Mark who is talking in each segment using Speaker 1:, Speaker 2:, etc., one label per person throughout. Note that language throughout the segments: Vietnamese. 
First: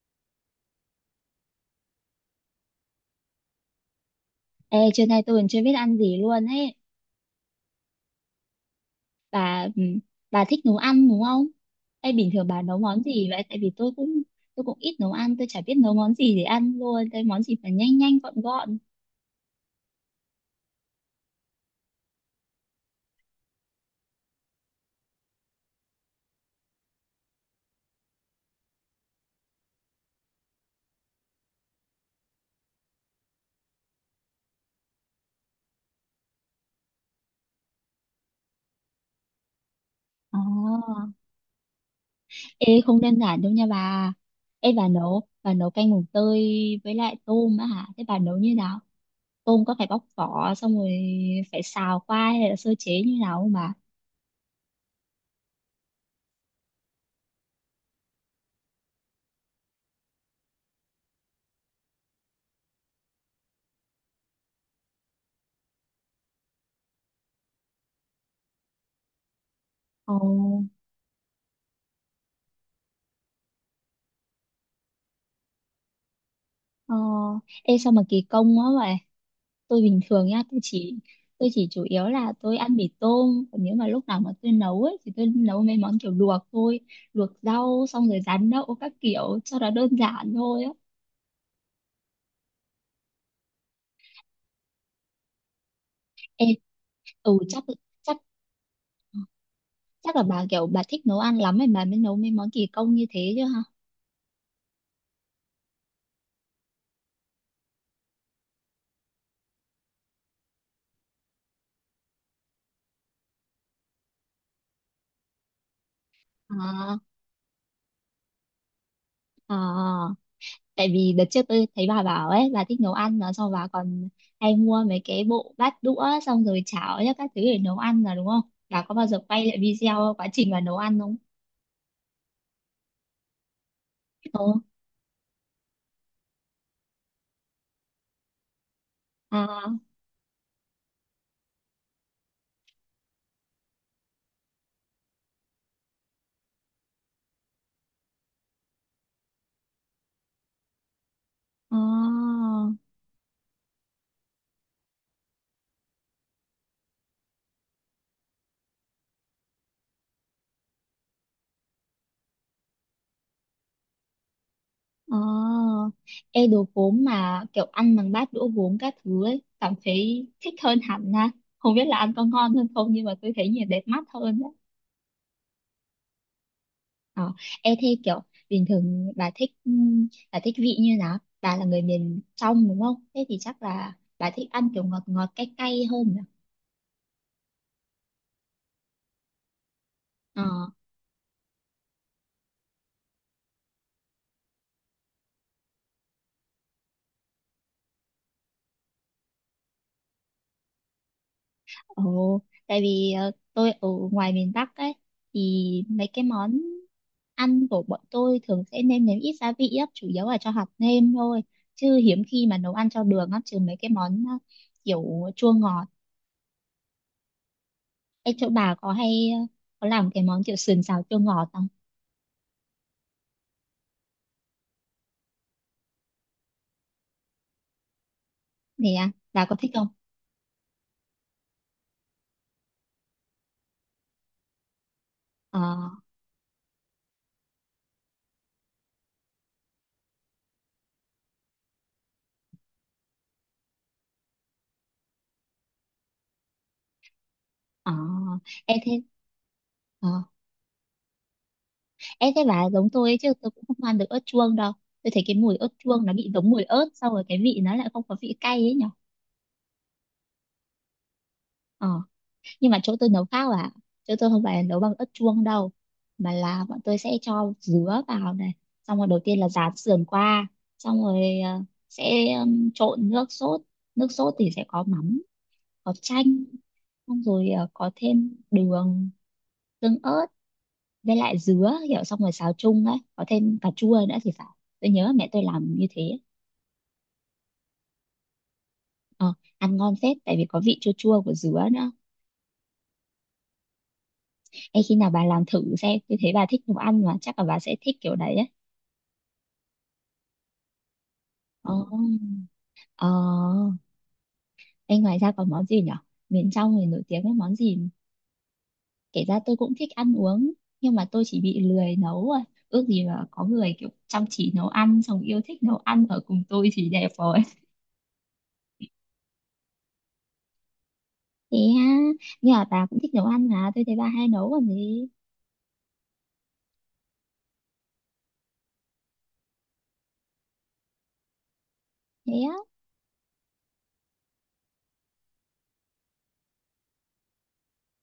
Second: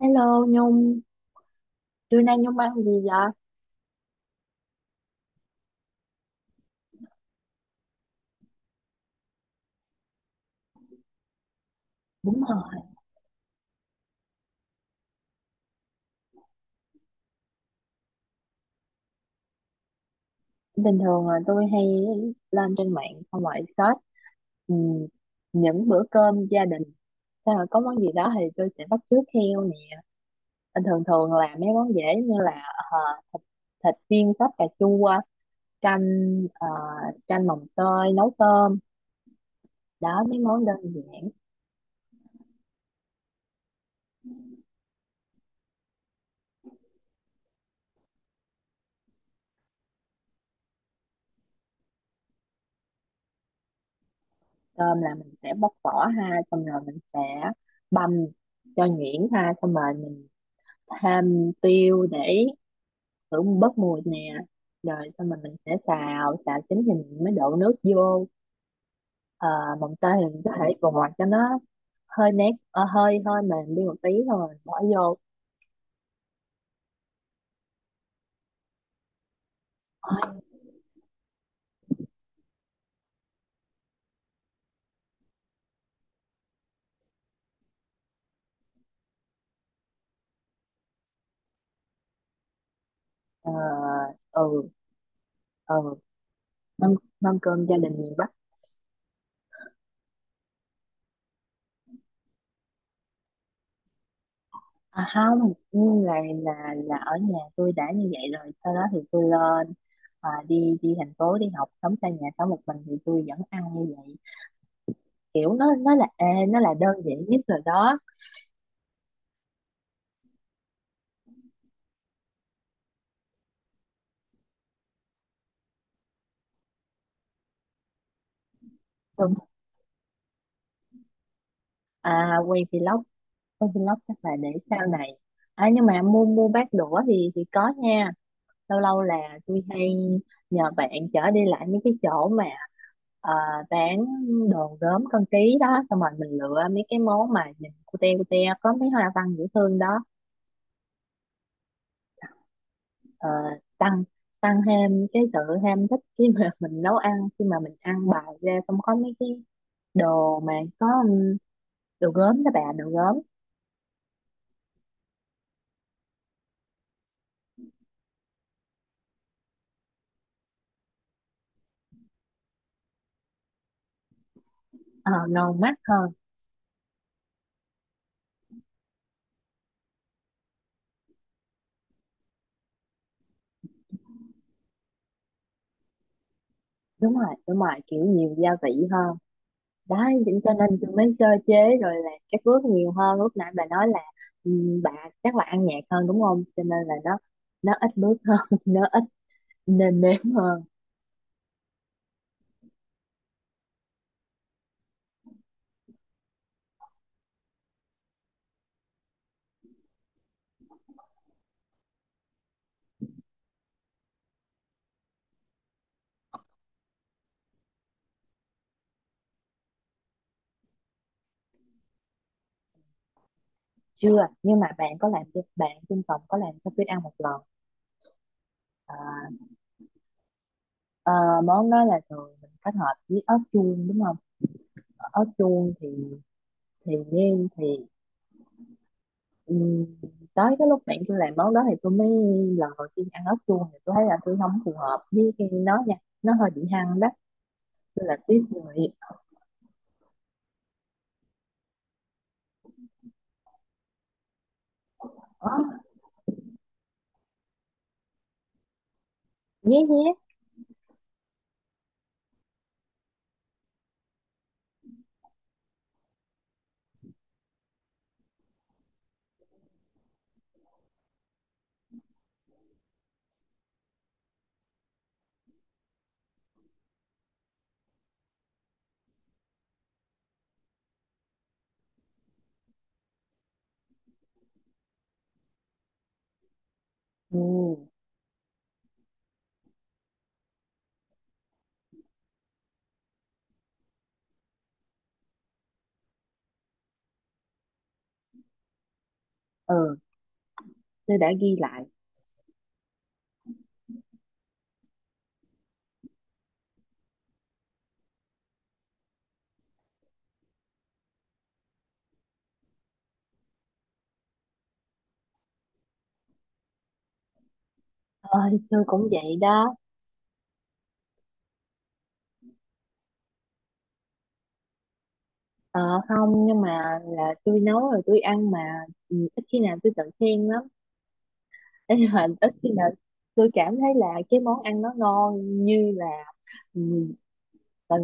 Speaker 1: Hello Nhung, trưa nay Nhung ăn gì vậy?
Speaker 2: Ê, trưa nay tôi còn chưa biết ăn gì luôn ấy. Bà ừ, bà thích nấu ăn đúng không? Ê, bình
Speaker 1: Đúng
Speaker 2: thường bà nấu
Speaker 1: rồi.
Speaker 2: món gì vậy? Tại vì tôi cũng ít nấu ăn, tôi chả biết nấu món gì để ăn luôn. Cái món gì phải nhanh nhanh gọn gọn.
Speaker 1: Bình thường là tôi hay lên trên mạng xong rồi search ừm, những bữa cơm gia đình. Xong rồi có món gì đó thì tôi sẽ bắt chước theo nè. Bình thường thường là mấy món dễ như là ờ, thịt, thịt viên sắp cà chua, canh ờ, canh mồng tơi, nấu cơm. Đó mấy món đơn
Speaker 2: Ồ.
Speaker 1: giản.
Speaker 2: Ê, không đơn giản đâu nha bà. Ê, bà nấu canh mùng tơi với lại tôm á hả? Thế bà nấu như nào? Tôm có phải bóc vỏ xong rồi phải xào qua hay là sơ chế như nào không bà?
Speaker 1: Cơm là mình sẽ bóc vỏ ha, xong rồi mình sẽ băm cho nhuyễn ha, xong rồi mình thêm tiêu để hưởng bớt mùi nè rồi xong rồi mình sẽ xào xào chín thì mình mới đổ nước vô. Ờ, mồng tơi
Speaker 2: Ồ.
Speaker 1: thì mình có thể vò cho nó hơi nét hơi hơi mềm đi một tí rồi mình bỏ vô.
Speaker 2: Ờ, ê sao mà kỳ công quá vậy? Tôi bình
Speaker 1: Ôi,
Speaker 2: thường nha tôi chỉ chủ yếu là tôi ăn mì tôm, còn nếu mà lúc nào mà tôi nấu ấy thì tôi nấu mấy món kiểu luộc thôi, luộc rau xong rồi rán đậu các kiểu cho nó đơn giản thôi á.
Speaker 1: ờ, ừ, ừ,
Speaker 2: Ê,
Speaker 1: mâm
Speaker 2: ừ,
Speaker 1: mâm
Speaker 2: chắc
Speaker 1: cơm gia đình miền
Speaker 2: chắc
Speaker 1: Bắc.
Speaker 2: chắc là bà kiểu bà thích nấu ăn lắm ấy bà mới nấu mấy món kỳ công như thế chứ hả?
Speaker 1: À, không nhưng là là ở nhà tôi đã như vậy rồi, sau đó thì tôi lên, à, đi đi thành phố đi học, sống xa nhà sống một mình thì tôi vẫn ăn như vậy. Kiểu nó là ê, nó là đơn
Speaker 2: À,
Speaker 1: giản nhất rồi đó.
Speaker 2: à, tại vì đợt trước tôi thấy bà bảo ấy bà thích nấu ăn mà xong bà còn hay mua mấy cái bộ bát đũa xong rồi chảo ấy, các thứ để nấu ăn là đúng không? Bà có bao giờ quay lại video quá trình bà nấu ăn không?
Speaker 1: À, quay vlog chắc là
Speaker 2: Ờ.
Speaker 1: để sau này. À, nhưng mà mua mua bát đũa thì có nha. Lâu lâu là tôi
Speaker 2: À,
Speaker 1: hay nhờ bạn chở đi lại mấy cái chỗ mà ờ, bán đồ gốm con tí đó, xong rồi mình lựa mấy cái món mà nhìn cute cute có mấy hoa văn dễ thương đó.
Speaker 2: à,
Speaker 1: Ờ, tăng tăng thêm cái sự ham thích khi mà mình nấu ăn, khi mà mình ăn bài ra xong có mấy cái đồ mà có đồ gốm đó bà, đồ gốm.
Speaker 2: à. Ê, đồ gốm mà kiểu ăn bằng bát đũa gốm các thứ ấy cảm thấy thích hơn hẳn ha, không biết là ăn có ngon hơn không nhưng mà tôi thấy nhìn đẹp mắt hơn.
Speaker 1: Ờ, ngon mắt hơn.
Speaker 2: Ờ, ê thế kiểu bình thường bà thích vị như nào? Bà là người miền trong đúng không? Thế thì chắc là bà thích ăn kiểu ngọt ngọt cay cay hơn nhỉ?
Speaker 1: Đúng rồi, đúng rồi, kiểu nhiều gia vị hơn, đấy chính
Speaker 2: Ờ.
Speaker 1: cho nên tôi mới sơ chế rồi là các bước nhiều hơn lúc nãy bà nói là ừ, bà chắc là ăn nhạt hơn đúng không, cho nên là nó ít bước hơn nó ít nêm nếm hơn.
Speaker 2: Ồ, tại vì tôi ở ngoài miền Bắc ấy thì mấy cái món ăn của bọn tôi thường sẽ nêm nếm ít gia vị á, chủ yếu là cho hạt nêm thôi, chứ hiếm khi mà nấu ăn cho đường á, trừ mấy cái món kiểu chua ngọt. Ê, chỗ bà có hay có làm cái món kiểu sườn xào chua ngọt không?
Speaker 1: Chưa, nhưng mà bạn có làm, cho bạn trên phòng có làm cho tôi ăn một lần. À,
Speaker 2: Thì bà có thích không?
Speaker 1: ờ, món đó là thường mình kết hợp với ớt chuông đúng không. Ở ớt
Speaker 2: Ờ.
Speaker 1: chuông thì thì nêm. Ừ, tới cái lúc bạn tôi làm món đó thì tôi mới lần đầu tiên ăn ốc chuông thì tôi thấy là tôi không phù hợp với cái nó nha, nó hơi bị hăng đó.
Speaker 2: Ờ,
Speaker 1: Tôi là tuyết người.
Speaker 2: em thế ờ, em thế bà giống tôi ấy, chứ tôi cũng không ăn được ớt chuông đâu. Tôi thấy cái mùi
Speaker 1: Ờ,
Speaker 2: ớt chuông nó bị giống mùi ớt, xong rồi cái vị nó lại không có vị cay ấy nhở.
Speaker 1: nhé nhé.
Speaker 2: Ờ, nhưng mà chỗ tôi nấu khác à, chỗ tôi không phải là nấu bằng ớt chuông đâu, mà là bọn tôi sẽ cho dứa vào này, xong rồi đầu tiên là rán sườn qua, xong rồi sẽ trộn nước sốt thì sẽ có mắm, có chanh, xong rồi có thêm đường, tương ớt, với lại dứa kiểu xong rồi xào chung ấy có thêm cà chua nữa thì phải, tôi nhớ mẹ tôi làm như thế.
Speaker 1: Ừ,
Speaker 2: Ờ, Ăn ngon phết tại vì có vị chua chua của dứa nữa. Ê, khi nào bà làm thử xem, tôi thấy bà thích nấu ăn mà chắc là bà sẽ thích kiểu đấy ấy.
Speaker 1: ừ, tôi đã ghi
Speaker 2: Ờ,
Speaker 1: lại.
Speaker 2: ờ. Ê, ngoài ra còn món gì nhở, miền trong thì nổi tiếng với món gì? Kể ra tôi cũng thích ăn uống nhưng mà tôi chỉ bị lười nấu rồi, ước gì mà có người kiểu chăm chỉ nấu ăn xong yêu thích nấu ăn ở cùng tôi thì đẹp rồi.
Speaker 1: Ờ, thì tôi cũng vậy đó.
Speaker 2: Thế ha, nhưng mà bà cũng thích nấu ăn mà tôi thấy bà hay nấu còn gì.
Speaker 1: Ờ, không nhưng mà là tôi nấu rồi tôi ăn mà. Ừ, ít khi nào tôi tự khen lắm. Thế nhưng mà
Speaker 2: Thế
Speaker 1: ít
Speaker 2: á?
Speaker 1: khi nào tôi cảm thấy là cái món ăn nó ngon như là ừ, là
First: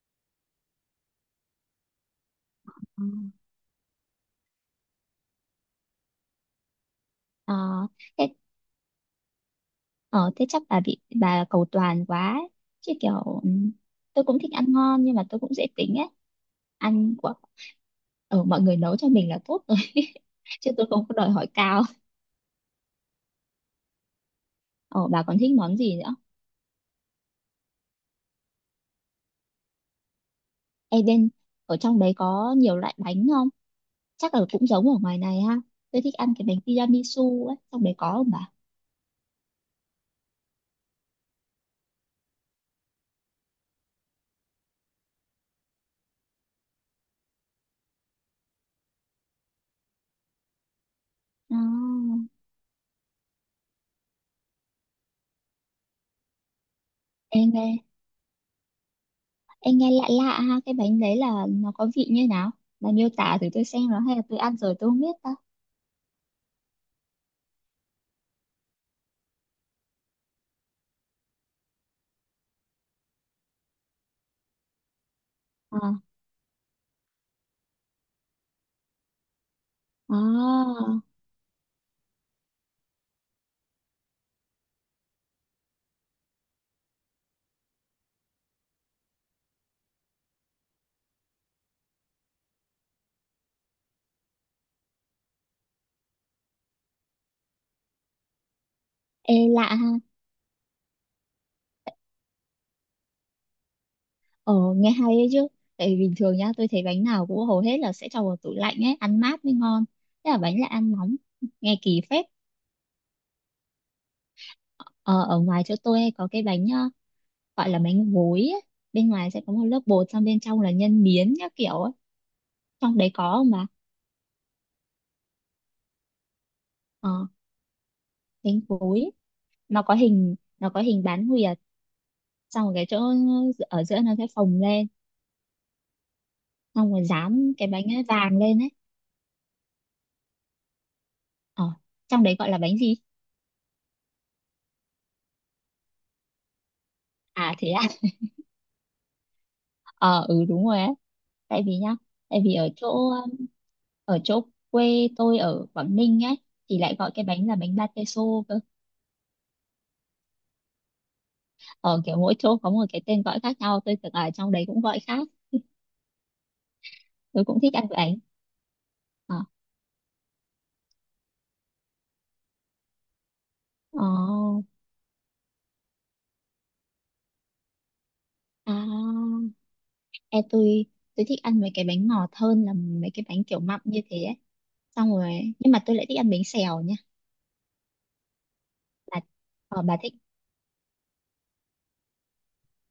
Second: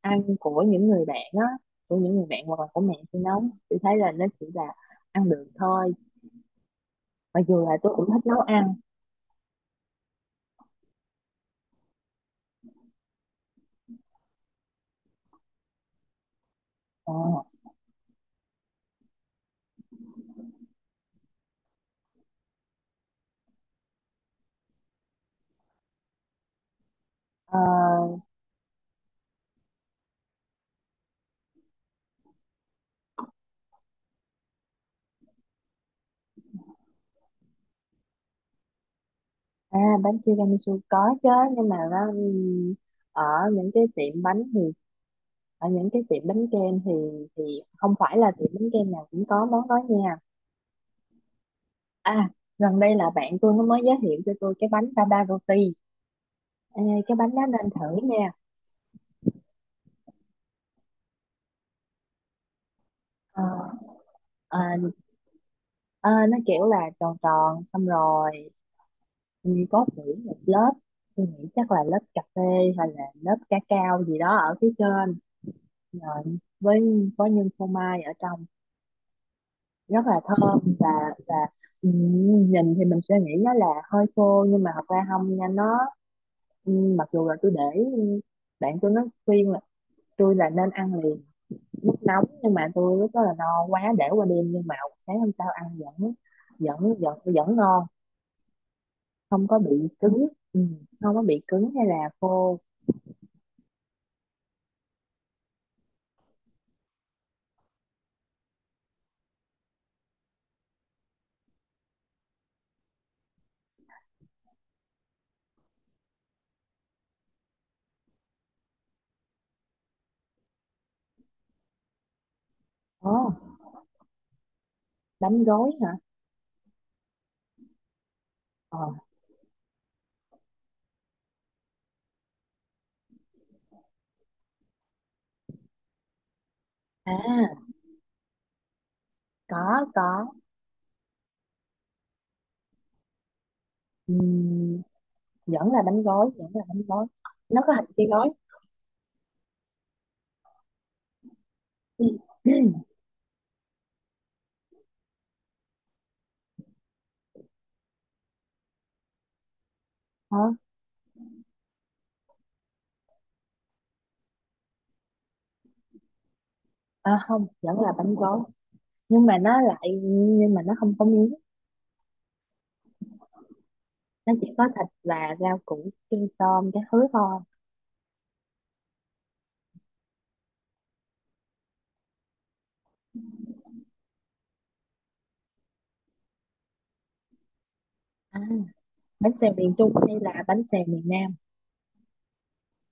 Speaker 1: ăn của những người bạn á, của những người bạn hoặc là của mẹ
Speaker 2: Ừ.
Speaker 1: tôi nấu, tôi thấy là nó chỉ là ăn được thôi, mặc
Speaker 2: ờ
Speaker 1: dù là tôi cũng thích
Speaker 2: thế
Speaker 1: nấu ăn.
Speaker 2: ờ thế chắc bà bị cầu toàn quá ấy. Chứ kiểu tôi cũng thích ăn ngon nhưng mà tôi cũng dễ tính ấy,
Speaker 1: Ờ,
Speaker 2: ăn của mọi người nấu cho mình là tốt rồi chứ tôi không có đòi hỏi cao. Ờ bà còn thích món gì nữa?
Speaker 1: ờ,
Speaker 2: Ê, bên ở trong đấy có nhiều loại bánh không? Chắc là cũng giống ở ngoài này ha. Tôi thích ăn cái bánh tiramisu ấy, trong đấy có không bà?
Speaker 1: à bánh tiramisu có chứ, nhưng mà nó ở những cái tiệm bánh thì ở những cái tiệm bánh kem thì thì không phải là tiệm bánh kem nào cũng có món đó nha.
Speaker 2: À,
Speaker 1: À, gần đây là bạn tôi nó mới giới thiệu cho tôi cái bánh baba roti. Ê, cái bánh đó
Speaker 2: em
Speaker 1: nên
Speaker 2: nghe
Speaker 1: thử nha.
Speaker 2: Em nghe lạ lạ ha, cái bánh đấy là nó có vị như nào? Bà miêu tả
Speaker 1: Ờ,
Speaker 2: thử tôi xem, nó hay là tôi ăn rồi
Speaker 1: ờ,
Speaker 2: tôi không biết ta.
Speaker 1: ờ, nó kiểu là tròn tròn xong rồi. Ừ, có nghĩ một lớp, tôi nghĩ chắc là lớp cà phê hay là lớp ca cao gì đó ở phía trên,
Speaker 2: À,
Speaker 1: rồi với có nhân phô mai ở trong, rất là thơm
Speaker 2: à,
Speaker 1: và và ừ, nhìn thì mình sẽ nghĩ nó là hơi khô nhưng mà thật ra không nha. Nó ừ, mặc dù là tôi để ừ, bạn tôi nó khuyên là tôi là nên ăn liền lúc nóng, nhưng mà tôi lúc đó là no quá để qua đêm, nhưng mà sáng hôm sau ăn vẫn vẫn ngon,
Speaker 2: ê
Speaker 1: không có
Speaker 2: lạ
Speaker 1: bị
Speaker 2: ha.
Speaker 1: cứng. Ừ, không có bị cứng hay là khô.
Speaker 2: Ờ, nghe hay đấy chứ. Tại vì bình thường nhá, tôi thấy bánh nào cũng hầu hết là sẽ cho vào tủ lạnh ấy, ăn mát mới ngon. Thế là bánh lại ăn nóng, nghe kỳ phết. Ờ, ở ngoài chỗ tôi hay có cái bánh gọi là bánh gối ấy. Bên ngoài sẽ có một lớp bột, xong bên trong là nhân miến các kiểu ấy. Trong
Speaker 1: Ờ.
Speaker 2: đấy có mà.
Speaker 1: Bánh gói hả?
Speaker 2: Ờ, bánh
Speaker 1: Ờ,
Speaker 2: gối. Nó có hình bán nguyệt, xong rồi cái chỗ ở giữa nó sẽ phồng lên, xong rồi dán
Speaker 1: à,
Speaker 2: cái bánh ấy vàng lên ấy.
Speaker 1: có có.
Speaker 2: ờ Trong đấy gọi là bánh gì?
Speaker 1: Ừm, vẫn là bánh gói, vẫn là bánh gói.
Speaker 2: À,
Speaker 1: Nó
Speaker 2: thế
Speaker 1: có
Speaker 2: à?
Speaker 1: hình cây gói.
Speaker 2: Ờ ừ, đúng rồi ấy, tại vì nhá,
Speaker 1: Ừ.
Speaker 2: tại vì ở chỗ um, ở chỗ quê tôi ở Quảng Ninh ấy, thì lại gọi cái bánh là bánh ba tê xô cơ,
Speaker 1: Hả?
Speaker 2: ở kiểu mỗi chỗ có một cái tên gọi khác nhau, tôi tưởng ở trong đấy cũng gọi khác.
Speaker 1: À,
Speaker 2: Tôi
Speaker 1: không
Speaker 2: cũng thích
Speaker 1: vẫn
Speaker 2: ăn
Speaker 1: là bánh
Speaker 2: bánh.
Speaker 1: gói, nhưng
Speaker 2: ờ
Speaker 1: mà nó lại, nhưng mà nó không có miếng, nó chỉ
Speaker 2: ờ
Speaker 1: có thịt và rau củ chân tôm cái thứ thôi.
Speaker 2: à e tôi tôi thích ăn mấy cái bánh ngọt hơn là mấy cái bánh kiểu mặn như thế ấy, xong rồi nhưng mà tôi lại thích ăn bánh xèo nhá.
Speaker 1: À,
Speaker 2: Bà,
Speaker 1: bánh xèo miền
Speaker 2: ờ,
Speaker 1: Trung
Speaker 2: bà thích.
Speaker 1: hay là bánh xèo miền Nam?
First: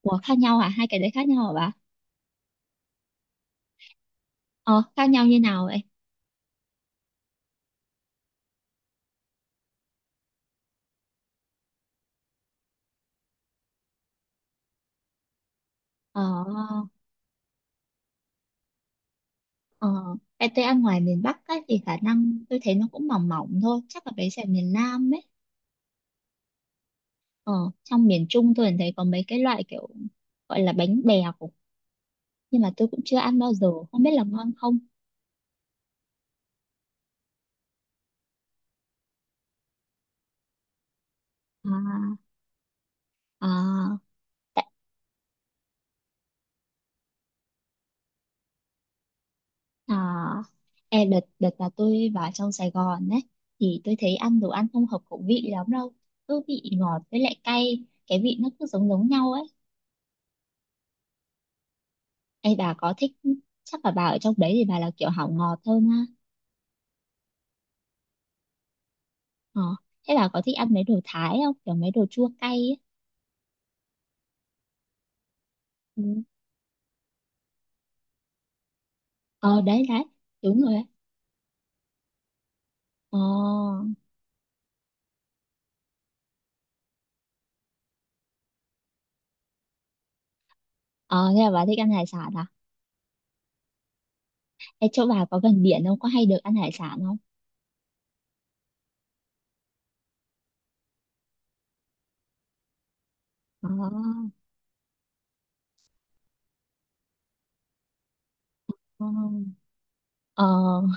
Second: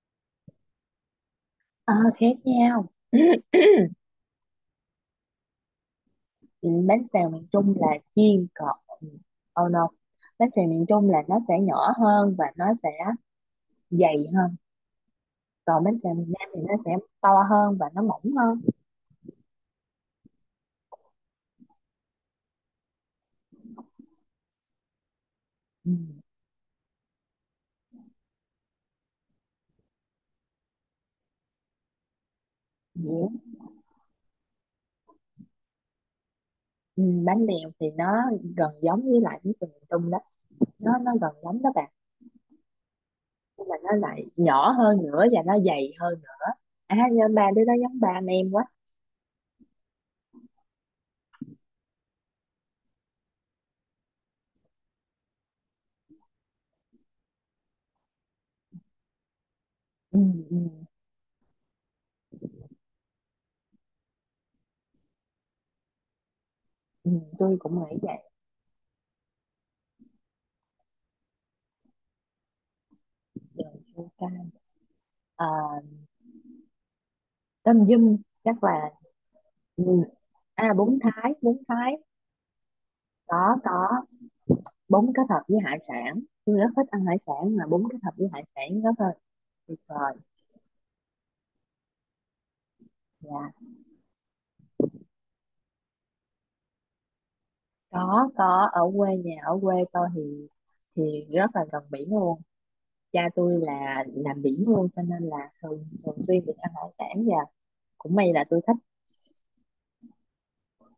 Speaker 2: Ủa, khác nhau hả? Hai cái đấy khác nhau hả bà?
Speaker 1: Ờ, khác nhau.
Speaker 2: Ờ, khác nhau như nào vậy?
Speaker 1: Ừ, bánh xèo miền Trung là chiên cọt, oh no, bánh xèo miền Trung là nó sẽ nhỏ hơn và nó sẽ dày hơn, còn bánh xèo
Speaker 2: Ờ,
Speaker 1: miền Nam thì nó sẽ to hơn và nó mỏng hơn.
Speaker 2: ờ, cái tôi ăn ngoài miền Bắc ấy, thì khả năng tôi thấy nó cũng mỏng mỏng thôi, chắc là bánh xèo miền Nam ấy.
Speaker 1: Ừ,
Speaker 2: Ờ, trong miền Trung tôi thấy có mấy cái loại kiểu gọi là bánh bèo, nhưng mà tôi cũng chưa
Speaker 1: dĩa.
Speaker 2: ăn bao giờ, không biết là ngon không?
Speaker 1: Ừ, bánh bèo thì nó gần giống với lại bánh xèo miền Trung đó, nó gần giống đó bạn.
Speaker 2: À,
Speaker 1: Nhưng mà nó
Speaker 2: à,
Speaker 1: lại nhỏ hơn nữa và nó dày hơn nữa. À nhưng ba đứa đó giống ba anh em quá.
Speaker 2: à, e đợt đợt là tôi vào trong Sài Gòn ấy thì tôi thấy ăn đồ ăn không hợp khẩu vị lắm đâu, cứ vị ngọt với lại cay, cái vị nó cứ giống giống nhau ấy.
Speaker 1: Ừ, ừ,
Speaker 2: Ê bà có thích Chắc là bà ở trong đấy thì bà là kiểu hảo ngọt hơn ha.
Speaker 1: ừ, tôi cũng nghĩ vậy.
Speaker 2: Ờ, thế bà có thích ăn mấy đồ Thái không? Kiểu mấy đồ chua cay ấy.
Speaker 1: Rồi, chua cay. À,
Speaker 2: Ừ.
Speaker 1: tôm dung, chắc là
Speaker 2: Ờ, đấy
Speaker 1: ừ.
Speaker 2: đấy, đúng rồi
Speaker 1: À,
Speaker 2: ấy.
Speaker 1: bún Thái.
Speaker 2: Ờ.
Speaker 1: Có, bún kết hợp với hải sản, tôi rất thích ăn hải sản, mà bún kết hợp với hải sản rất là tuyệt vời.
Speaker 2: Ờ, thế là bà thích ăn hải sản à?
Speaker 1: Dạ.
Speaker 2: Ê, chỗ bà có gần biển không? Có hay được ăn hải sản không?
Speaker 1: Có, ở quê nhà, ở quê tôi thì rất là gần biển luôn. Cha tôi
Speaker 2: Ờ.
Speaker 1: là làm biển luôn cho nên là thường thường xuyên được ăn hải sản, và cũng may là tôi thích.
Speaker 2: Ờ. Ờ.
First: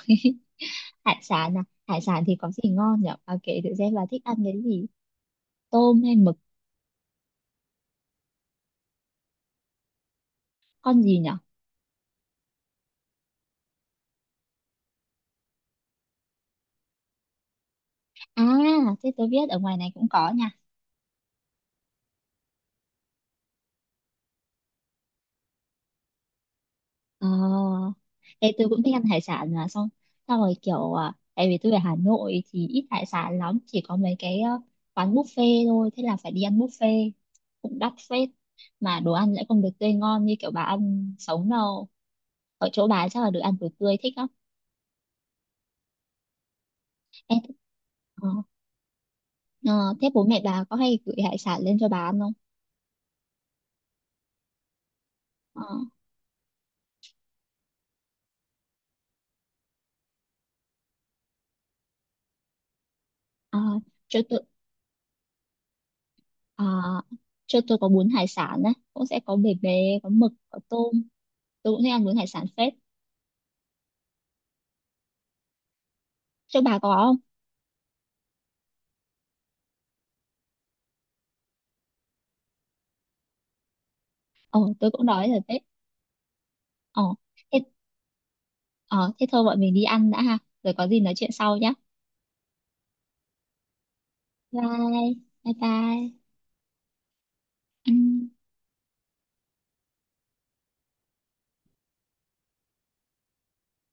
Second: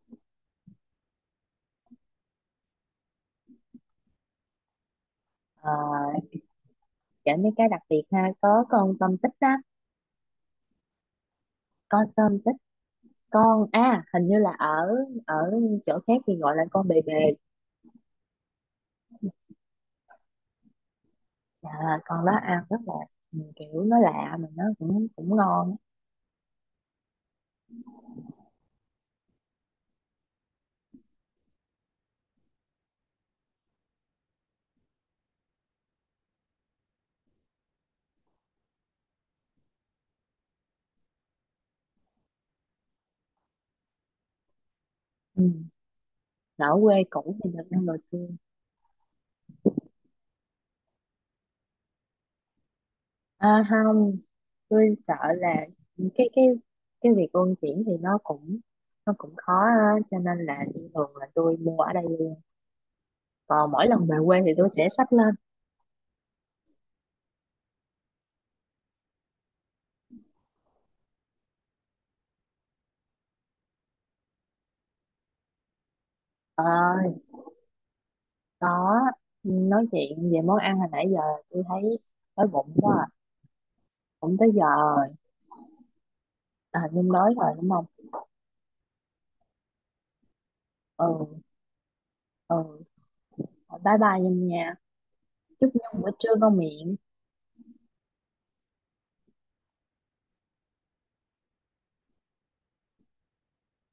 Speaker 2: Hải sản à, hải sản thì có gì ngon nhỉ? Kể thử xem là thích ăn cái gì,
Speaker 1: Ờ,
Speaker 2: tôm hay mực?
Speaker 1: kể mấy cái đặc biệt ha, có con tôm tích á.
Speaker 2: Con gì nhỉ?
Speaker 1: Con tôm tích, con, à hình như là ở ở chỗ khác thì gọi là con bề bề.
Speaker 2: À, thế tôi biết ở ngoài này cũng có nha.
Speaker 1: À, con đó ăn rất là ừ, kiểu nó lạ mà nó cũng cũng ngon á.
Speaker 2: ờ Thế tôi cũng thích ăn hải sản mà xong, xong rồi kiểu tại vì tôi ở Hà Nội thì ít hải sản lắm, chỉ có mấy cái quán buffet thôi, thế là phải đi ăn buffet cũng đắt phết, mà đồ ăn lại không được tươi ngon như kiểu bà ăn sống đâu, ở chỗ bà chắc là được ăn đồ tươi thích lắm.
Speaker 1: Ừ. Ở quê cũ
Speaker 2: Em-
Speaker 1: thì được ăn đồ tươi.
Speaker 2: Ờ, ờ, thế bố mẹ bà có hay gửi hải sản lên cho bà ăn không?
Speaker 1: À, không, tôi sợ
Speaker 2: Ờ.
Speaker 1: là cái cái cái việc luân chuyển thì nó cũng khó á, cho nên là thường là tôi mua ở đây luôn,
Speaker 2: À,
Speaker 1: còn mỗi lần về
Speaker 2: cho tôi
Speaker 1: quê thì tôi sẽ xách lên.
Speaker 2: à, cho tôi có bún hải sản đấy cũng sẽ có bể bề, có mực, có tôm, tôi cũng thích ăn bún hải sản phết, cho
Speaker 1: Ờ,
Speaker 2: bà có không?
Speaker 1: có. Nói chuyện về món ăn hồi nãy giờ tôi thấy đói bụng quá à. Cũng tới
Speaker 2: Ờ
Speaker 1: giờ
Speaker 2: tôi
Speaker 1: rồi.
Speaker 2: cũng đói rồi phết.
Speaker 1: À,
Speaker 2: ờ
Speaker 1: Nhung đói rồi
Speaker 2: thế,
Speaker 1: đúng không?
Speaker 2: ờ, thế thôi bọn mình đi ăn đã ha, rồi có gì nói chuyện
Speaker 1: Ừ,
Speaker 2: sau nhé.
Speaker 1: ừ. Thôi, bye bye Nhung
Speaker 2: Bye
Speaker 1: nha,
Speaker 2: bye. Bye
Speaker 1: chúc Nhung bữa
Speaker 2: bye.
Speaker 1: trưa ngon miệng.
Speaker 2: Ừm.